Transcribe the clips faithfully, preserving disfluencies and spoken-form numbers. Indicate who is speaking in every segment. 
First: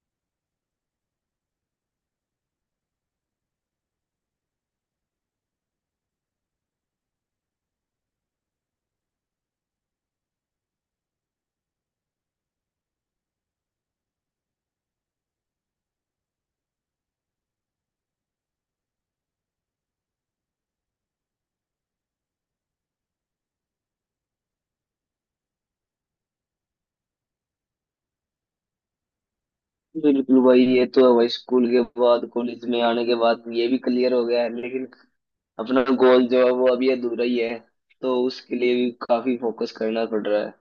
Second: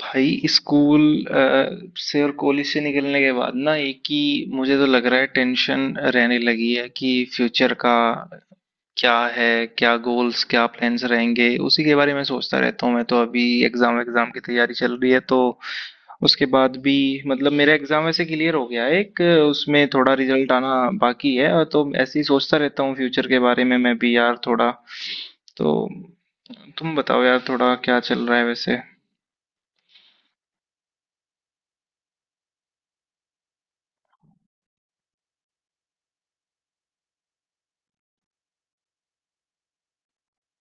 Speaker 1: भाई स्कूल अ, से और कॉलेज से निकलने के बाद ना एक ही मुझे तो लग रहा है टेंशन रहने लगी है कि फ्यूचर का क्या है, क्या गोल्स, क्या प्लान्स रहेंगे। उसी के बारे में सोचता रहता हूँ। मैं तो अभी एग्जाम एग्जाम की तैयारी चल रही है, तो उसके बाद भी मतलब मेरा एग्जाम वैसे क्लियर हो गया है एक, उसमें थोड़ा रिजल्ट आना बाकी है। और तो ऐसे ही सोचता रहता हूँ फ्यूचर के बारे में। मैं भी यार थोड़ा तो, तुम बताओ यार थोड़ा क्या चल रहा है वैसे।
Speaker 2: बिल्कुल भाई ये तो है भाई। स्कूल के बाद कॉलेज में आने के बाद ये भी क्लियर हो गया है लेकिन अपना गोल जो है वो अभी अधूरा ही है। तो उसके लिए भी काफी फोकस करना पड़ रहा है।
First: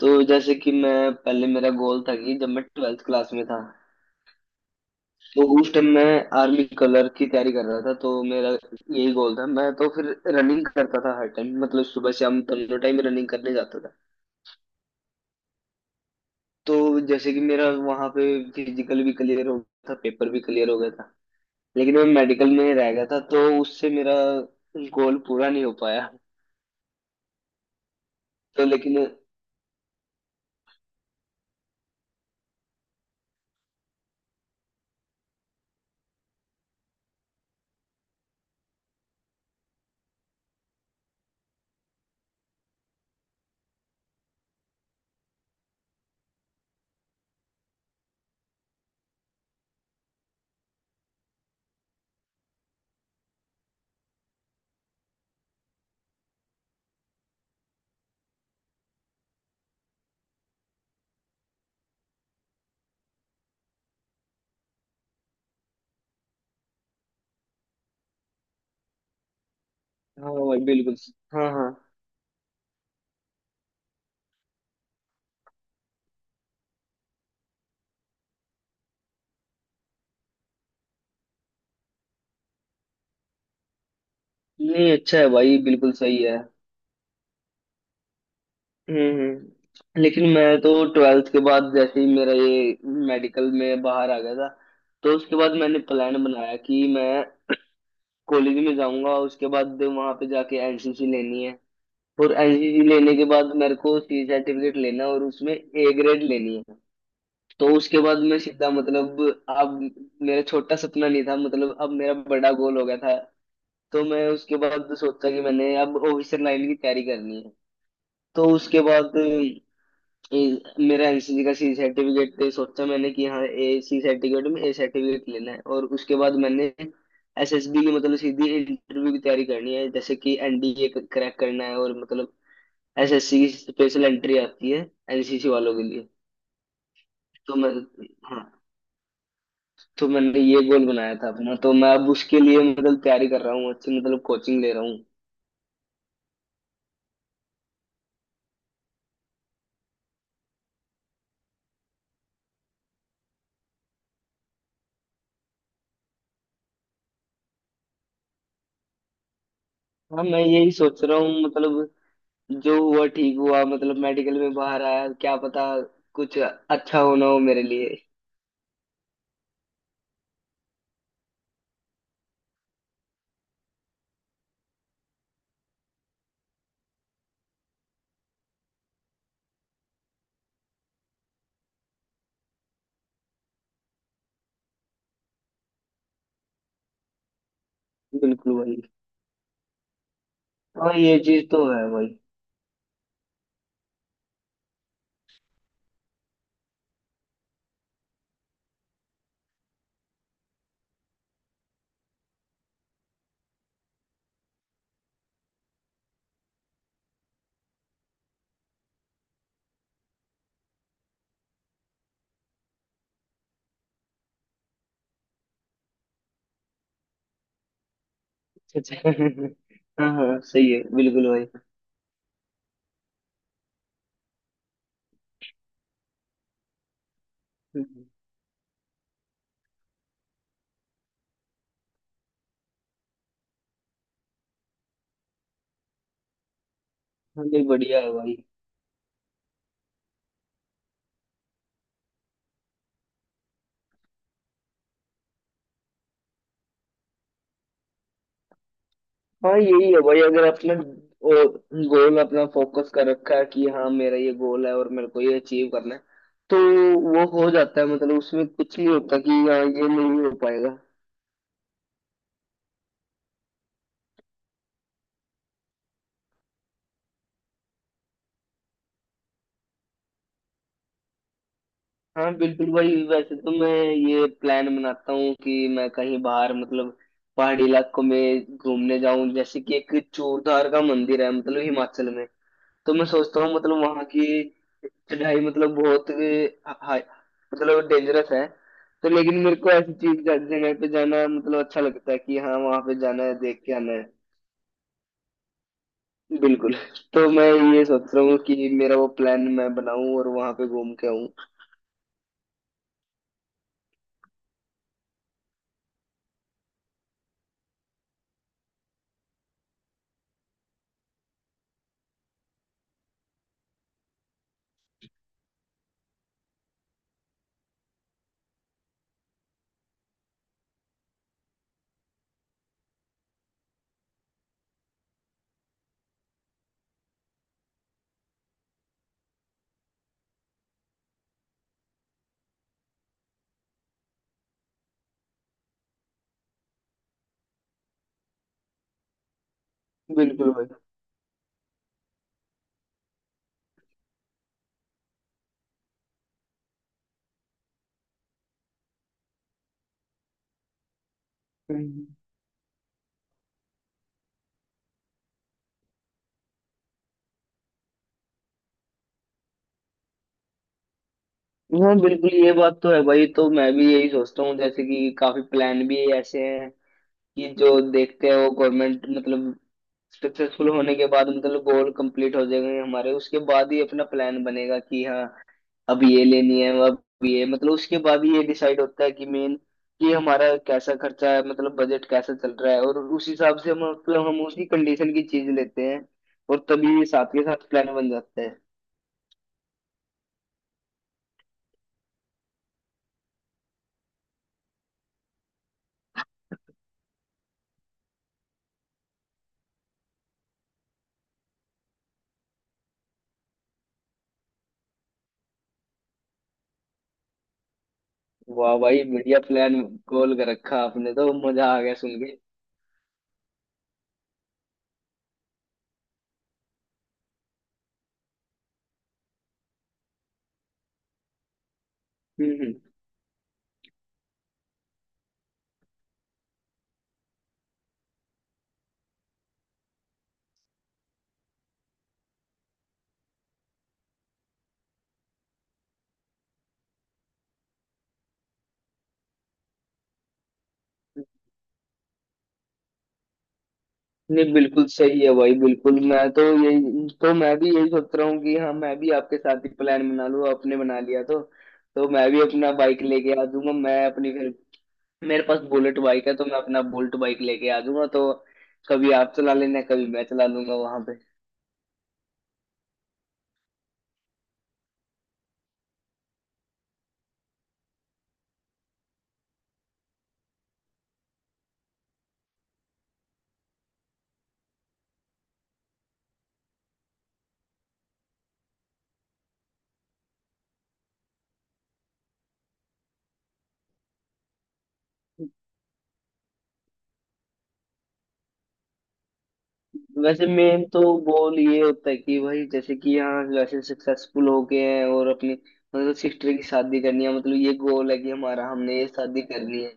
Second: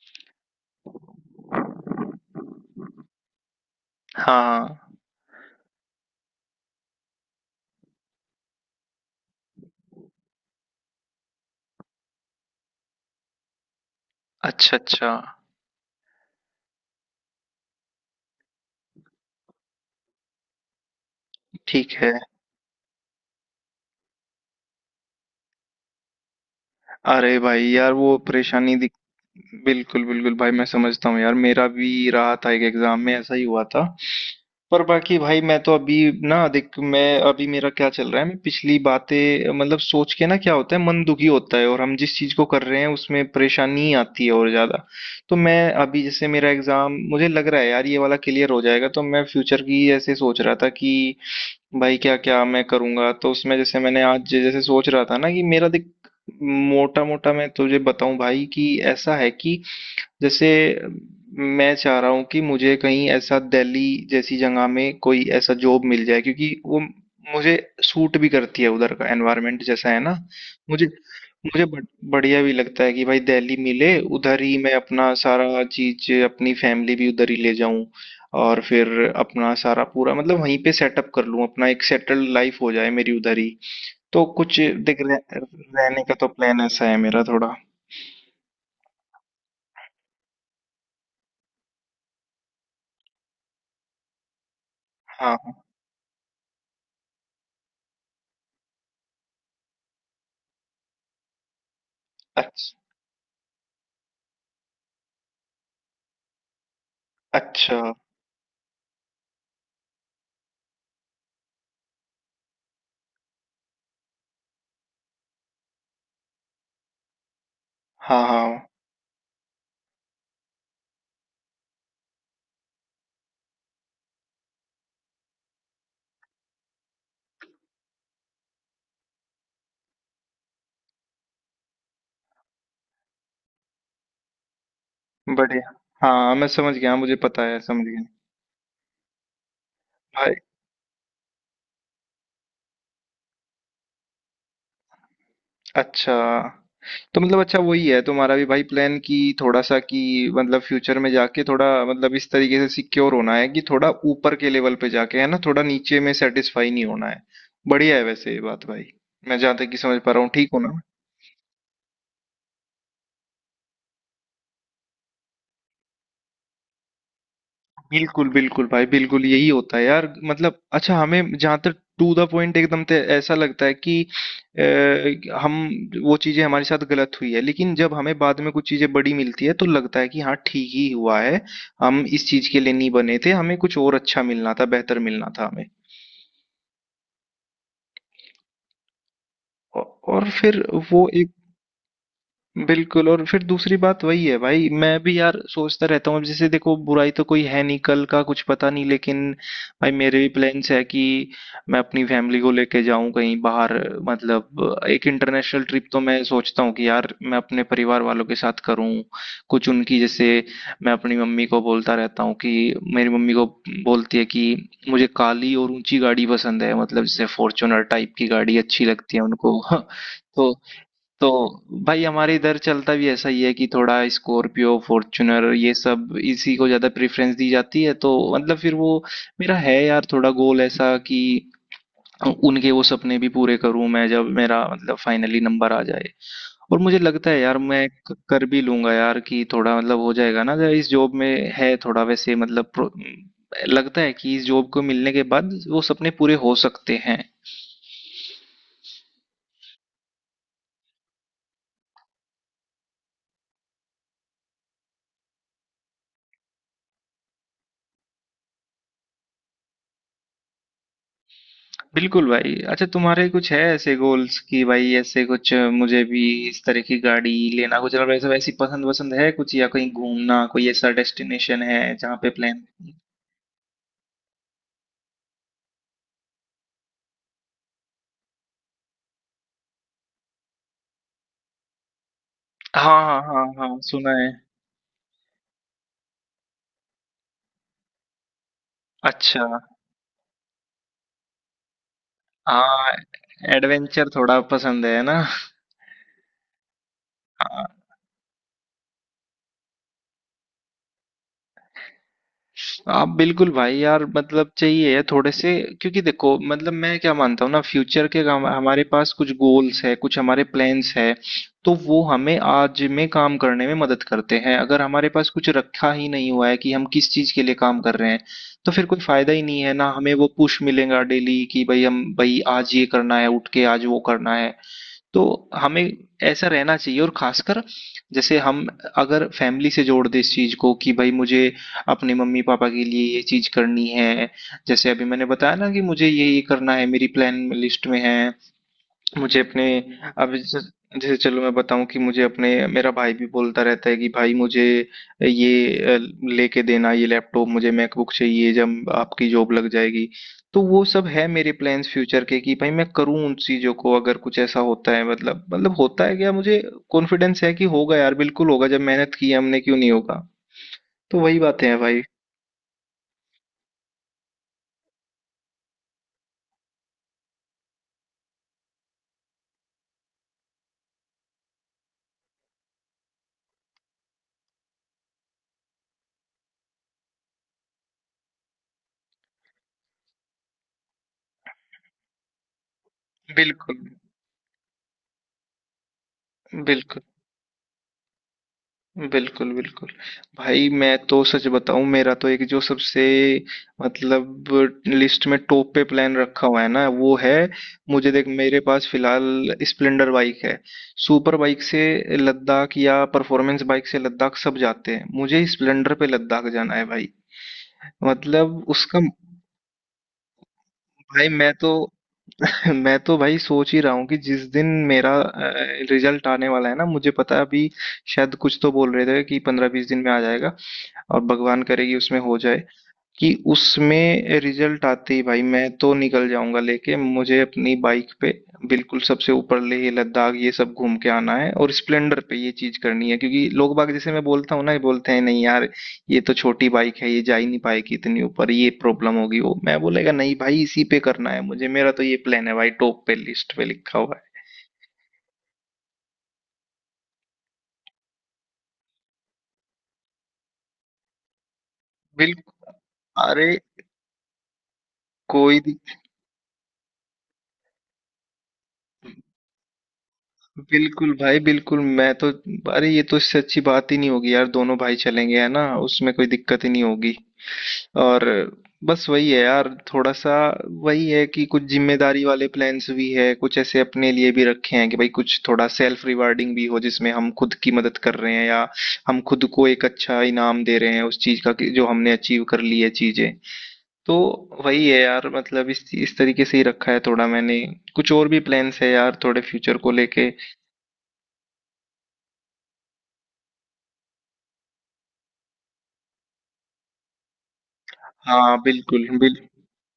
Speaker 2: तो जैसे कि मैं पहले मेरा गोल
Speaker 1: हाँ।
Speaker 2: था कि जब मैं ट्वेल्थ क्लास में था
Speaker 1: हाँ।
Speaker 2: तो उस टाइम मैं आर्मी कलर की तैयारी कर रहा था, तो मेरा यही गोल था। मैं तो फिर रनिंग करता था हर टाइम, मतलब सुबह शाम दोनों टाइम रनिंग करने जाता था।
Speaker 1: अच्छा, अच्छा।
Speaker 2: तो जैसे कि मेरा वहां पे फिजिकल भी क्लियर हो गया था, पेपर भी क्लियर हो गया था,
Speaker 1: ठीक
Speaker 2: लेकिन मैं
Speaker 1: है।
Speaker 2: मेडिकल में ही रह गया था तो उससे मेरा गोल पूरा नहीं हो पाया।
Speaker 1: अरे भाई यार वो
Speaker 2: तो
Speaker 1: परेशानी दिख।
Speaker 2: लेकिन
Speaker 1: बिल्कुल, बिल्कुल भाई, मैं समझता हूँ यार। मेरा भी रहा था, एक एग्ज़ाम में ऐसा ही हुआ था। पर बाकी भाई मैं तो अभी ना देख, मैं अभी मेरा क्या चल रहा है, मैं पिछली बातें मतलब सोच के ना क्या होता है, मन दुखी होता है और हम जिस चीज़ को कर रहे हैं उसमें परेशानी आती है और ज़्यादा। तो मैं अभी जैसे मेरा एग्ज़ाम मुझे लग रहा है यार ये वाला क्लियर हो जाएगा, तो मैं फ्यूचर की ऐसे सोच रहा था कि भाई क्या क्या मैं करूँगा। तो उसमें जैसे मैंने आज जे- जैसे सोच रहा था ना कि मेरा देख, मोटा मोटा मैं तुझे बताऊं भाई कि ऐसा है कि जैसे मैं चाह रहा हूँ कि मुझे कहीं ऐसा दिल्ली जैसी जगह में कोई ऐसा जॉब मिल जाए, क्योंकि वो मुझे सूट भी करती है, उधर का एनवायरनमेंट जैसा है ना।
Speaker 2: हाँ भाई
Speaker 1: मुझे
Speaker 2: बिल्कुल। हाँ
Speaker 1: मुझे बड़-
Speaker 2: हाँ।
Speaker 1: बढ़िया भी लगता है कि भाई दिल्ली मिले, उधर ही मैं अपना सारा चीज, अपनी फैमिली भी उधर ही ले जाऊं और फिर अपना सारा पूरा मतलब वहीं पे सेटअप कर लूं, अपना एक सेटल्ड लाइफ हो जाए मेरी उधर ही। तो कुछ
Speaker 2: नहीं,
Speaker 1: देख रह,
Speaker 2: अच्छा है भाई, बिल्कुल
Speaker 1: रहने का
Speaker 2: सही
Speaker 1: तो
Speaker 2: है।
Speaker 1: प्लान ऐसा है मेरा थोड़ा।
Speaker 2: हम्म हम्म। लेकिन मैं तो ट्वेल्थ के बाद जैसे ही मेरा ये मेडिकल में बाहर आ गया था, तो
Speaker 1: हाँ
Speaker 2: उसके बाद
Speaker 1: हाँ।
Speaker 2: मैंने प्लान बनाया कि मैं कॉलेज में जाऊंगा, उसके बाद वहां पे जाके एन सी सी लेनी है। और
Speaker 1: अच्छा
Speaker 2: एन सी सी लेने के बाद मेरे को सी सर्टिफिकेट लेना है और उसमें ए ग्रेड लेनी है। तो
Speaker 1: अच्छा।
Speaker 2: उसके बाद मैं सीधा, मतलब अब मेरा छोटा सपना नहीं था, मतलब अब मेरा बड़ा गोल हो गया था। तो मैं उसके बाद सोचा कि मैंने अब ऑफिसर लाइन की तैयारी करनी है।
Speaker 1: हाँ
Speaker 2: तो
Speaker 1: हाँ।
Speaker 2: उसके बाद अ, मेरा एन सी सी का सी सर्टिफिकेट पे सोचा मैंने कि हाँ ए सी सर्टिफिकेट में ए सर्टिफिकेट लेना है। और उसके बाद मैंने एस एस बी की मतलब सीधी इंटरव्यू की तैयारी करनी है, जैसे कि एन डी ए क्रैक करना है। और मतलब एस एस सी की स्पेशल एंट्री आती है एन सी सी
Speaker 1: बढ़िया।
Speaker 2: वालों के लिए।
Speaker 1: हाँ मैं समझ गया, मुझे पता
Speaker 2: तो
Speaker 1: है,
Speaker 2: मैं,
Speaker 1: समझ गया
Speaker 2: हाँ, तो
Speaker 1: भाई।
Speaker 2: मैंने ये गोल बनाया था अपना। तो मैं अब उसके लिए मतलब तैयारी कर रहा हूँ अच्छी, मतलब कोचिंग ले रहा हूँ।
Speaker 1: अच्छा, तो मतलब अच्छा वही है तुम्हारा भी भाई प्लान कि थोड़ा सा कि मतलब फ्यूचर में जाके थोड़ा मतलब इस तरीके से सिक्योर होना है कि थोड़ा ऊपर के लेवल पे जाके है ना, थोड़ा नीचे में सेटिस्फाई नहीं होना है। बढ़िया है वैसे ये बात भाई, मैं जहाँ तक कि समझ पा रहा
Speaker 2: हाँ,
Speaker 1: हूँ।
Speaker 2: मैं
Speaker 1: ठीक हूँ
Speaker 2: यही
Speaker 1: ना?
Speaker 2: सोच रहा हूँ, मतलब जो हुआ ठीक हुआ, मतलब मेडिकल में बाहर आया, क्या पता कुछ अच्छा होना हो मेरे लिए।
Speaker 1: बिल्कुल, बिल्कुल भाई, बिल्कुल यही होता है यार। मतलब अच्छा हमें जहाँ तक टू द पॉइंट एकदम ते ऐसा लगता है कि अ, हम वो चीजें हमारे साथ गलत हुई है, लेकिन जब हमें बाद में कुछ चीजें बड़ी मिलती है तो लगता है कि हाँ ठीक ही हुआ है, हम इस चीज के लिए नहीं बने थे, हमें कुछ और अच्छा मिलना था, बेहतर मिलना था हमें।
Speaker 2: बिल्कुल भाई।
Speaker 1: औ- और फिर
Speaker 2: हाँ
Speaker 1: वो,
Speaker 2: ये चीज तो है भाई।
Speaker 1: बिल्कुल। और फिर दूसरी बात वही है भाई, मैं भी यार सोचता रहता हूँ अब जैसे देखो बुराई तो कोई है नहीं, कल का कुछ पता नहीं, लेकिन भाई मेरे भी प्लान्स है कि मैं अपनी फैमिली को लेके जाऊं कहीं बाहर। मतलब एक इंटरनेशनल ट्रिप तो मैं सोचता हूँ कि यार मैं अपने परिवार वालों के साथ करूँ। कुछ उनकी जैसे, मैं अपनी मम्मी को बोलता रहता हूँ कि मेरी मम्मी को बोलती है कि मुझे काली और ऊंची गाड़ी पसंद है, मतलब जैसे फॉर्च्यूनर टाइप की गाड़ी अच्छी
Speaker 2: अच्छा,
Speaker 1: लगती है
Speaker 2: अच्छा।
Speaker 1: उनको।
Speaker 2: हाँ हाँ
Speaker 1: तो
Speaker 2: सही है
Speaker 1: तो
Speaker 2: बिल्कुल भाई।
Speaker 1: भाई हमारे इधर चलता भी ऐसा ही है कि थोड़ा स्कॉर्पियो, फॉर्च्यूनर, ये सब इसी को ज़्यादा प्रेफरेंस दी जाती है। तो मतलब फिर वो मेरा है यार थोड़ा गोल ऐसा कि उनके वो सपने भी पूरे करूं मैं, जब मेरा मतलब फाइनली नंबर आ जाए। और मुझे लगता है
Speaker 2: हाँ,
Speaker 1: यार
Speaker 2: नहीं
Speaker 1: मैं
Speaker 2: बढ़िया है
Speaker 1: क-
Speaker 2: भाई।
Speaker 1: कर भी लूंगा यार, कि थोड़ा मतलब हो जाएगा ना जरा, इस जॉब में है थोड़ा वैसे मतलब प्रो- लगता है कि इस जॉब को मिलने के बाद वो सपने पूरे हो सकते हैं।
Speaker 2: हाँ यही है भाई, अगर अपने गोल अपना फोकस कर रखा है कि हाँ मेरा ये गोल है और मेरे को ये अचीव करना है, तो वो हो जाता है। मतलब उसमें कुछ नहीं होता कि हाँ ये नहीं हो पाएगा।
Speaker 1: बिल्कुल भाई। अच्छा तुम्हारे कुछ है ऐसे गोल्स कि भाई ऐसे कुछ मुझे भी, इस तरह की गाड़ी लेना कुछ और वैसे वैसी पसंद वसंद है कुछ, या कहीं घूमना कोई ऐसा डेस्टिनेशन है जहाँ पे
Speaker 2: हाँ
Speaker 1: प्लान?
Speaker 2: बिल्कुल भाई। वैसे तो मैं ये प्लान बनाता हूँ कि मैं कहीं बाहर मतलब पहाड़ी इलाकों में घूमने जाऊं, जैसे कि एक चूरधार का मंदिर है मतलब हिमाचल में।
Speaker 1: हाँ
Speaker 2: तो मैं
Speaker 1: हाँ
Speaker 2: सोचता
Speaker 1: हाँ
Speaker 2: हूँ
Speaker 1: हाँ
Speaker 2: मतलब वहां
Speaker 1: सुना है।
Speaker 2: की चढ़ाई मतलब बहुत हाई, मतलब डेंजरस है। तो लेकिन
Speaker 1: अच्छा।
Speaker 2: मेरे को ऐसी चीज जगह पे जाना मतलब अच्छा लगता है कि हाँ वहां
Speaker 1: हाँ।
Speaker 2: पे जाना है, देख के आना है।
Speaker 1: एडवेंचर थोड़ा पसंद है ना?
Speaker 2: बिल्कुल। तो मैं ये सोच रहा हूँ कि मेरा वो प्लान मैं बनाऊं और वहां पे घूम के आऊं।
Speaker 1: आप बिल्कुल भाई यार, मतलब चाहिए है थोड़े से। क्योंकि देखो मतलब मैं क्या मानता हूँ ना, फ्यूचर के हम- हमारे पास कुछ गोल्स है, कुछ हमारे प्लान्स है, तो वो हमें आज में काम करने में मदद करते हैं। अगर हमारे पास कुछ रखा ही नहीं हुआ है कि हम किस चीज के लिए काम कर रहे हैं, तो फिर कोई फायदा ही नहीं है ना। हमें वो पुश मिलेगा डेली कि भाई हम भाई आज ये करना है, उठ के आज वो करना है। तो हमें ऐसा रहना चाहिए और खासकर जैसे हम अगर फैमिली से जोड़ दें इस चीज़ को कि भाई मुझे अपने मम्मी-पापा के लिए ये चीज़ करनी है। जैसे अभी मैंने बताया ना कि मुझे ये-ये करना है, मेरी प्लान लिस्ट में है। मुझे अपने, अब
Speaker 2: बिल्कुल
Speaker 1: जैसे,
Speaker 2: भाई।
Speaker 1: जैसे चलो मैं बताऊँ कि मुझे अपने, मेरा भाई भी बोलता रहता है कि भाई मुझे ये अ, लेके देना, ये लैपटॉप मुझे मैकबुक चाहिए जब आपकी जॉब लग जाएगी। तो वो सब है मेरे प्लान्स
Speaker 2: हम्म।
Speaker 1: फ्यूचर के कि भाई मैं करूँ उन चीज़ों को। अगर कुछ ऐसा होता है मतलब मतलब होता है क्या, मुझे कॉन्फिडेंस है कि होगा यार, बिल्कुल होगा, जब मेहनत की है हमने क्यों नहीं होगा। तो वही बातें हैं
Speaker 2: हाँ
Speaker 1: भाई।
Speaker 2: बिल्कुल ये बात तो है भाई। तो मैं भी यही सोचता हूँ, जैसे कि काफी प्लान भी ऐसे हैं कि जो देखते हैं वो गवर्नमेंट, मतलब सक्सेसफुल होने के बाद मतलब गोल कंप्लीट हो जाएंगे हमारे, उसके बाद ही अपना प्लान बनेगा कि हाँ अब ये लेनी है, अब ये, मतलब उसके बाद ही ये डिसाइड होता है कि मेन कि हमारा कैसा खर्चा है, मतलब बजट कैसा चल रहा है, और उस हिसाब से
Speaker 1: बिल्कुल,
Speaker 2: हम, मतलब हम उसी कंडीशन की चीज लेते हैं और
Speaker 1: बिल्कुल।
Speaker 2: तभी साथ के साथ प्लान बन जाता है।
Speaker 1: बिल्कुल, बिल्कुल। भाई मैं तो सच बताऊँ, मेरा तो एक जो सबसे मतलब लिस्ट में टॉप पे प्लान रखा हुआ है ना, वो है मुझे देख मेरे पास फिलहाल स्प्लेंडर बाइक है। सुपर बाइक से लद्दाख या परफॉर्मेंस बाइक से लद्दाख सब जाते हैं। मुझे स्प्लेंडर पे लद्दाख जाना है भाई। मतलब
Speaker 2: वाह
Speaker 1: उसका,
Speaker 2: भाई, बढ़िया प्लान गोल कर रखा आपने,
Speaker 1: भाई
Speaker 2: तो
Speaker 1: मैं तो
Speaker 2: मजा आ गया सुन के।
Speaker 1: मैं तो भाई सोच ही रहा हूँ कि जिस दिन मेरा रिजल्ट आने वाला है ना, मुझे पता है अभी शायद कुछ तो बोल रहे थे कि पंद्रह बीस दिन में आ जाएगा। और भगवान करे कि उसमें हो
Speaker 2: हम्म
Speaker 1: जाए,
Speaker 2: हम्म।
Speaker 1: कि उसमें रिजल्ट आते ही भाई मैं तो निकल जाऊंगा लेके मुझे अपनी बाइक पे, बिल्कुल सबसे ऊपर लेह लद्दाख ये सब घूम के आना है। और स्प्लेंडर पे ये चीज करनी है, क्योंकि लोग बाग जैसे मैं बोलता हूँ ना, ये बोलते हैं, नहीं यार ये तो छोटी बाइक है, ये जा ही नहीं पाएगी इतनी ऊपर, ये प्रॉब्लम होगी वो। मैं बोलेगा नहीं भाई, इसी पे करना है मुझे, मेरा तो ये प्लान है भाई, टॉप पे लिस्ट पे लिखा हुआ है।
Speaker 2: नहीं बिल्कुल सही है भाई। बिल्कुल मैं तो यही, तो मैं भी यही सोच रहा हूँ कि हाँ मैं भी आपके साथ ही प्लान बना लूँ, आपने बना लिया तो। तो मैं भी अपना
Speaker 1: बिल्कुल।
Speaker 2: बाइक लेके आ
Speaker 1: अरे।
Speaker 2: जाऊंगा, मैं अपनी फिर, मेरे पास
Speaker 1: कोई,
Speaker 2: बुलेट बाइक है तो मैं अपना बुलेट बाइक लेके आ जाऊंगा। तो कभी आप चला लेना, कभी मैं चला लूंगा वहां
Speaker 1: बिल्कुल
Speaker 2: पे।
Speaker 1: भाई, बिल्कुल मैं तो, अरे ये तो इससे अच्छी बात ही नहीं होगी यार, दोनों भाई चलेंगे है ना, उसमें कोई दिक्कत ही नहीं होगी। और बस वही है यार थोड़ा सा, वही है कि कुछ जिम्मेदारी वाले प्लान्स भी है, कुछ ऐसे अपने लिए भी रखे हैं कि भाई कुछ थोड़ा सेल्फ रिवार्डिंग भी हो, जिसमें हम खुद की मदद कर रहे हैं या हम खुद को एक अच्छा इनाम दे रहे हैं उस चीज का कि जो हमने अचीव कर ली है चीजें। तो वही है यार मतलब इस इस तरीके से ही रखा है थोड़ा मैंने। कुछ और भी प्लान्स है यार थोड़े फ्यूचर को लेके।
Speaker 2: वैसे मेन तो गोल ये होता है कि भाई जैसे कि यहाँ वैसे सक्सेसफुल हो गए हैं और अपनी मतलब सिस्टर की शादी करनी है, मतलब ये गोल है कि
Speaker 1: हाँ
Speaker 2: हमारा, हमने ये
Speaker 1: बिल्कुल बिल,
Speaker 2: शादी करनी है।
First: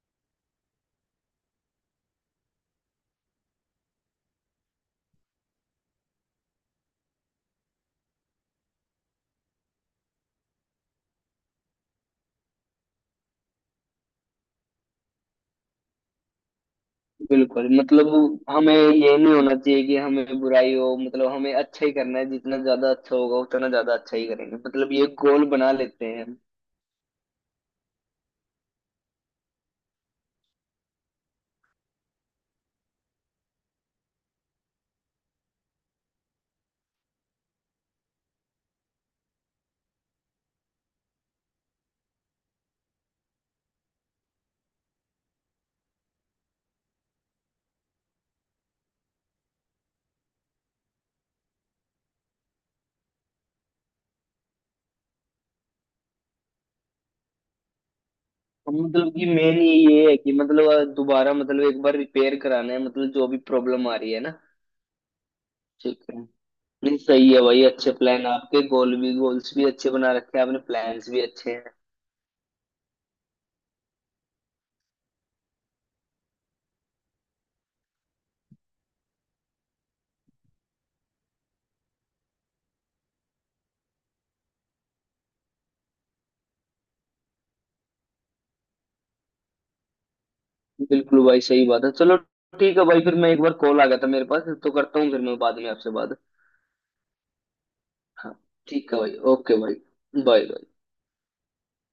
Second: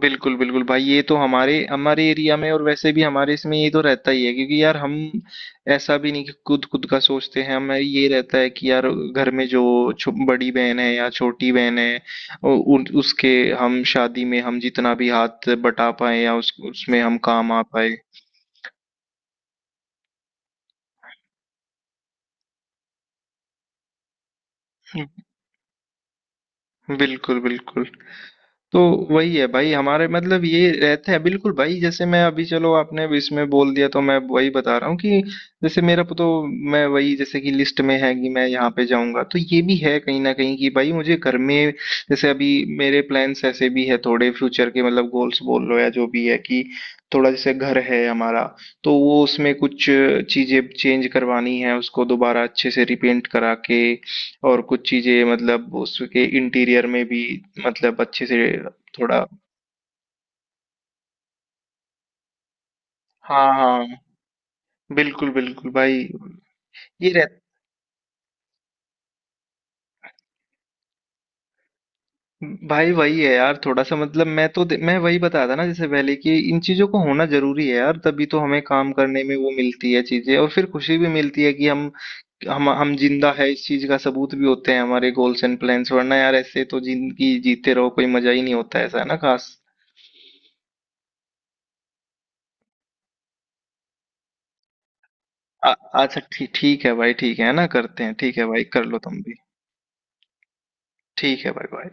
Speaker 1: बिल्कुल बिल्कुल भाई, ये तो हमारे हमारे एरिया में और वैसे भी हमारे इसमें ये तो रहता ही है। क्योंकि यार हम ऐसा भी नहीं कि खुद खुद का सोचते हैं, हमें ये रहता है कि यार घर में जो छो, बड़ी बहन है या छोटी बहन है उ, उन, उसके हम शादी में, हम जितना भी हाथ बटा पाए या उस, उसमें हम काम आ
Speaker 2: बिल्कुल,
Speaker 1: पाए।
Speaker 2: मतलब हमें ये नहीं होना चाहिए कि हमें बुराई हो, मतलब हमें अच्छा ही करना है, जितना ज्यादा अच्छा होगा उतना ज्यादा अच्छा ही करेंगे, मतलब ये गोल बना लेते हैं।
Speaker 1: बिल्कुल बिल्कुल। तो वही है भाई हमारे मतलब ये रहते हैं, बिल्कुल भाई। जैसे मैं अभी, चलो आपने अभी इसमें बोल दिया तो मैं वही बता रहा हूँ कि जैसे मेरा तो, मैं वही जैसे कि लिस्ट में है कि मैं यहाँ पे जाऊंगा, तो ये भी है कहीं ना कहीं कि भाई मुझे घर में, जैसे अभी मेरे प्लान्स ऐसे भी है थोड़े फ्यूचर के, मतलब गोल्स बोल लो या जो भी है, कि थोड़ा जैसे घर है हमारा, तो वो उसमें कुछ चीजें चेंज करवानी है, उसको दोबारा अच्छे से रिपेंट करा के, और कुछ चीज़ें मतलब उसके इंटीरियर में भी मतलब अच्छे से
Speaker 2: हम, मतलब
Speaker 1: थोड़ा।
Speaker 2: कि मेन ये है कि मतलब दोबारा, मतलब एक बार रिपेयर कराना है, मतलब जो भी
Speaker 1: हाँ हाँ।
Speaker 2: प्रॉब्लम आ रही है ना।
Speaker 1: बिल्कुल बिल्कुल
Speaker 2: ठीक
Speaker 1: भाई।
Speaker 2: है। नहीं
Speaker 1: ये रह,
Speaker 2: सही है भाई, अच्छे प्लान आपके, गोल भी, गोल्स भी अच्छे बना रखे हैं आपने, प्लान्स भी अच्छे हैं।
Speaker 1: भाई वही है यार थोड़ा सा। मतलब मैं तो मैं वही बता था ना जैसे पहले कि इन चीज़ों को होना जरूरी है यार, तभी तो हमें काम करने में वो मिलती है चीज़ें, और फिर खुशी भी मिलती है कि हम हम हम जिंदा है, इस चीज़ का सबूत भी होते हैं हमारे गोल्स एंड प्लान्स। वरना यार ऐसे तो जिंदगी जीते रहो कोई मजा ही नहीं होता, ऐसा है ना खास।
Speaker 2: बिल्कुल भाई सही बात है। चलो ठीक है भाई, फिर मैं, एक बार कॉल आ गया था मेरे पास तो करता हूँ, फिर मैं बाद में
Speaker 1: आ-
Speaker 2: आपसे बात।
Speaker 1: अच्छा ठीक, ठीक है भाई, ठीक है ना करते हैं,
Speaker 2: हाँ
Speaker 1: ठीक है भाई कर
Speaker 2: ठीक
Speaker 1: लो
Speaker 2: है भाई,
Speaker 1: तुम भी।
Speaker 2: ओके भाई, बाय।
Speaker 1: ठीक है भाई बाय।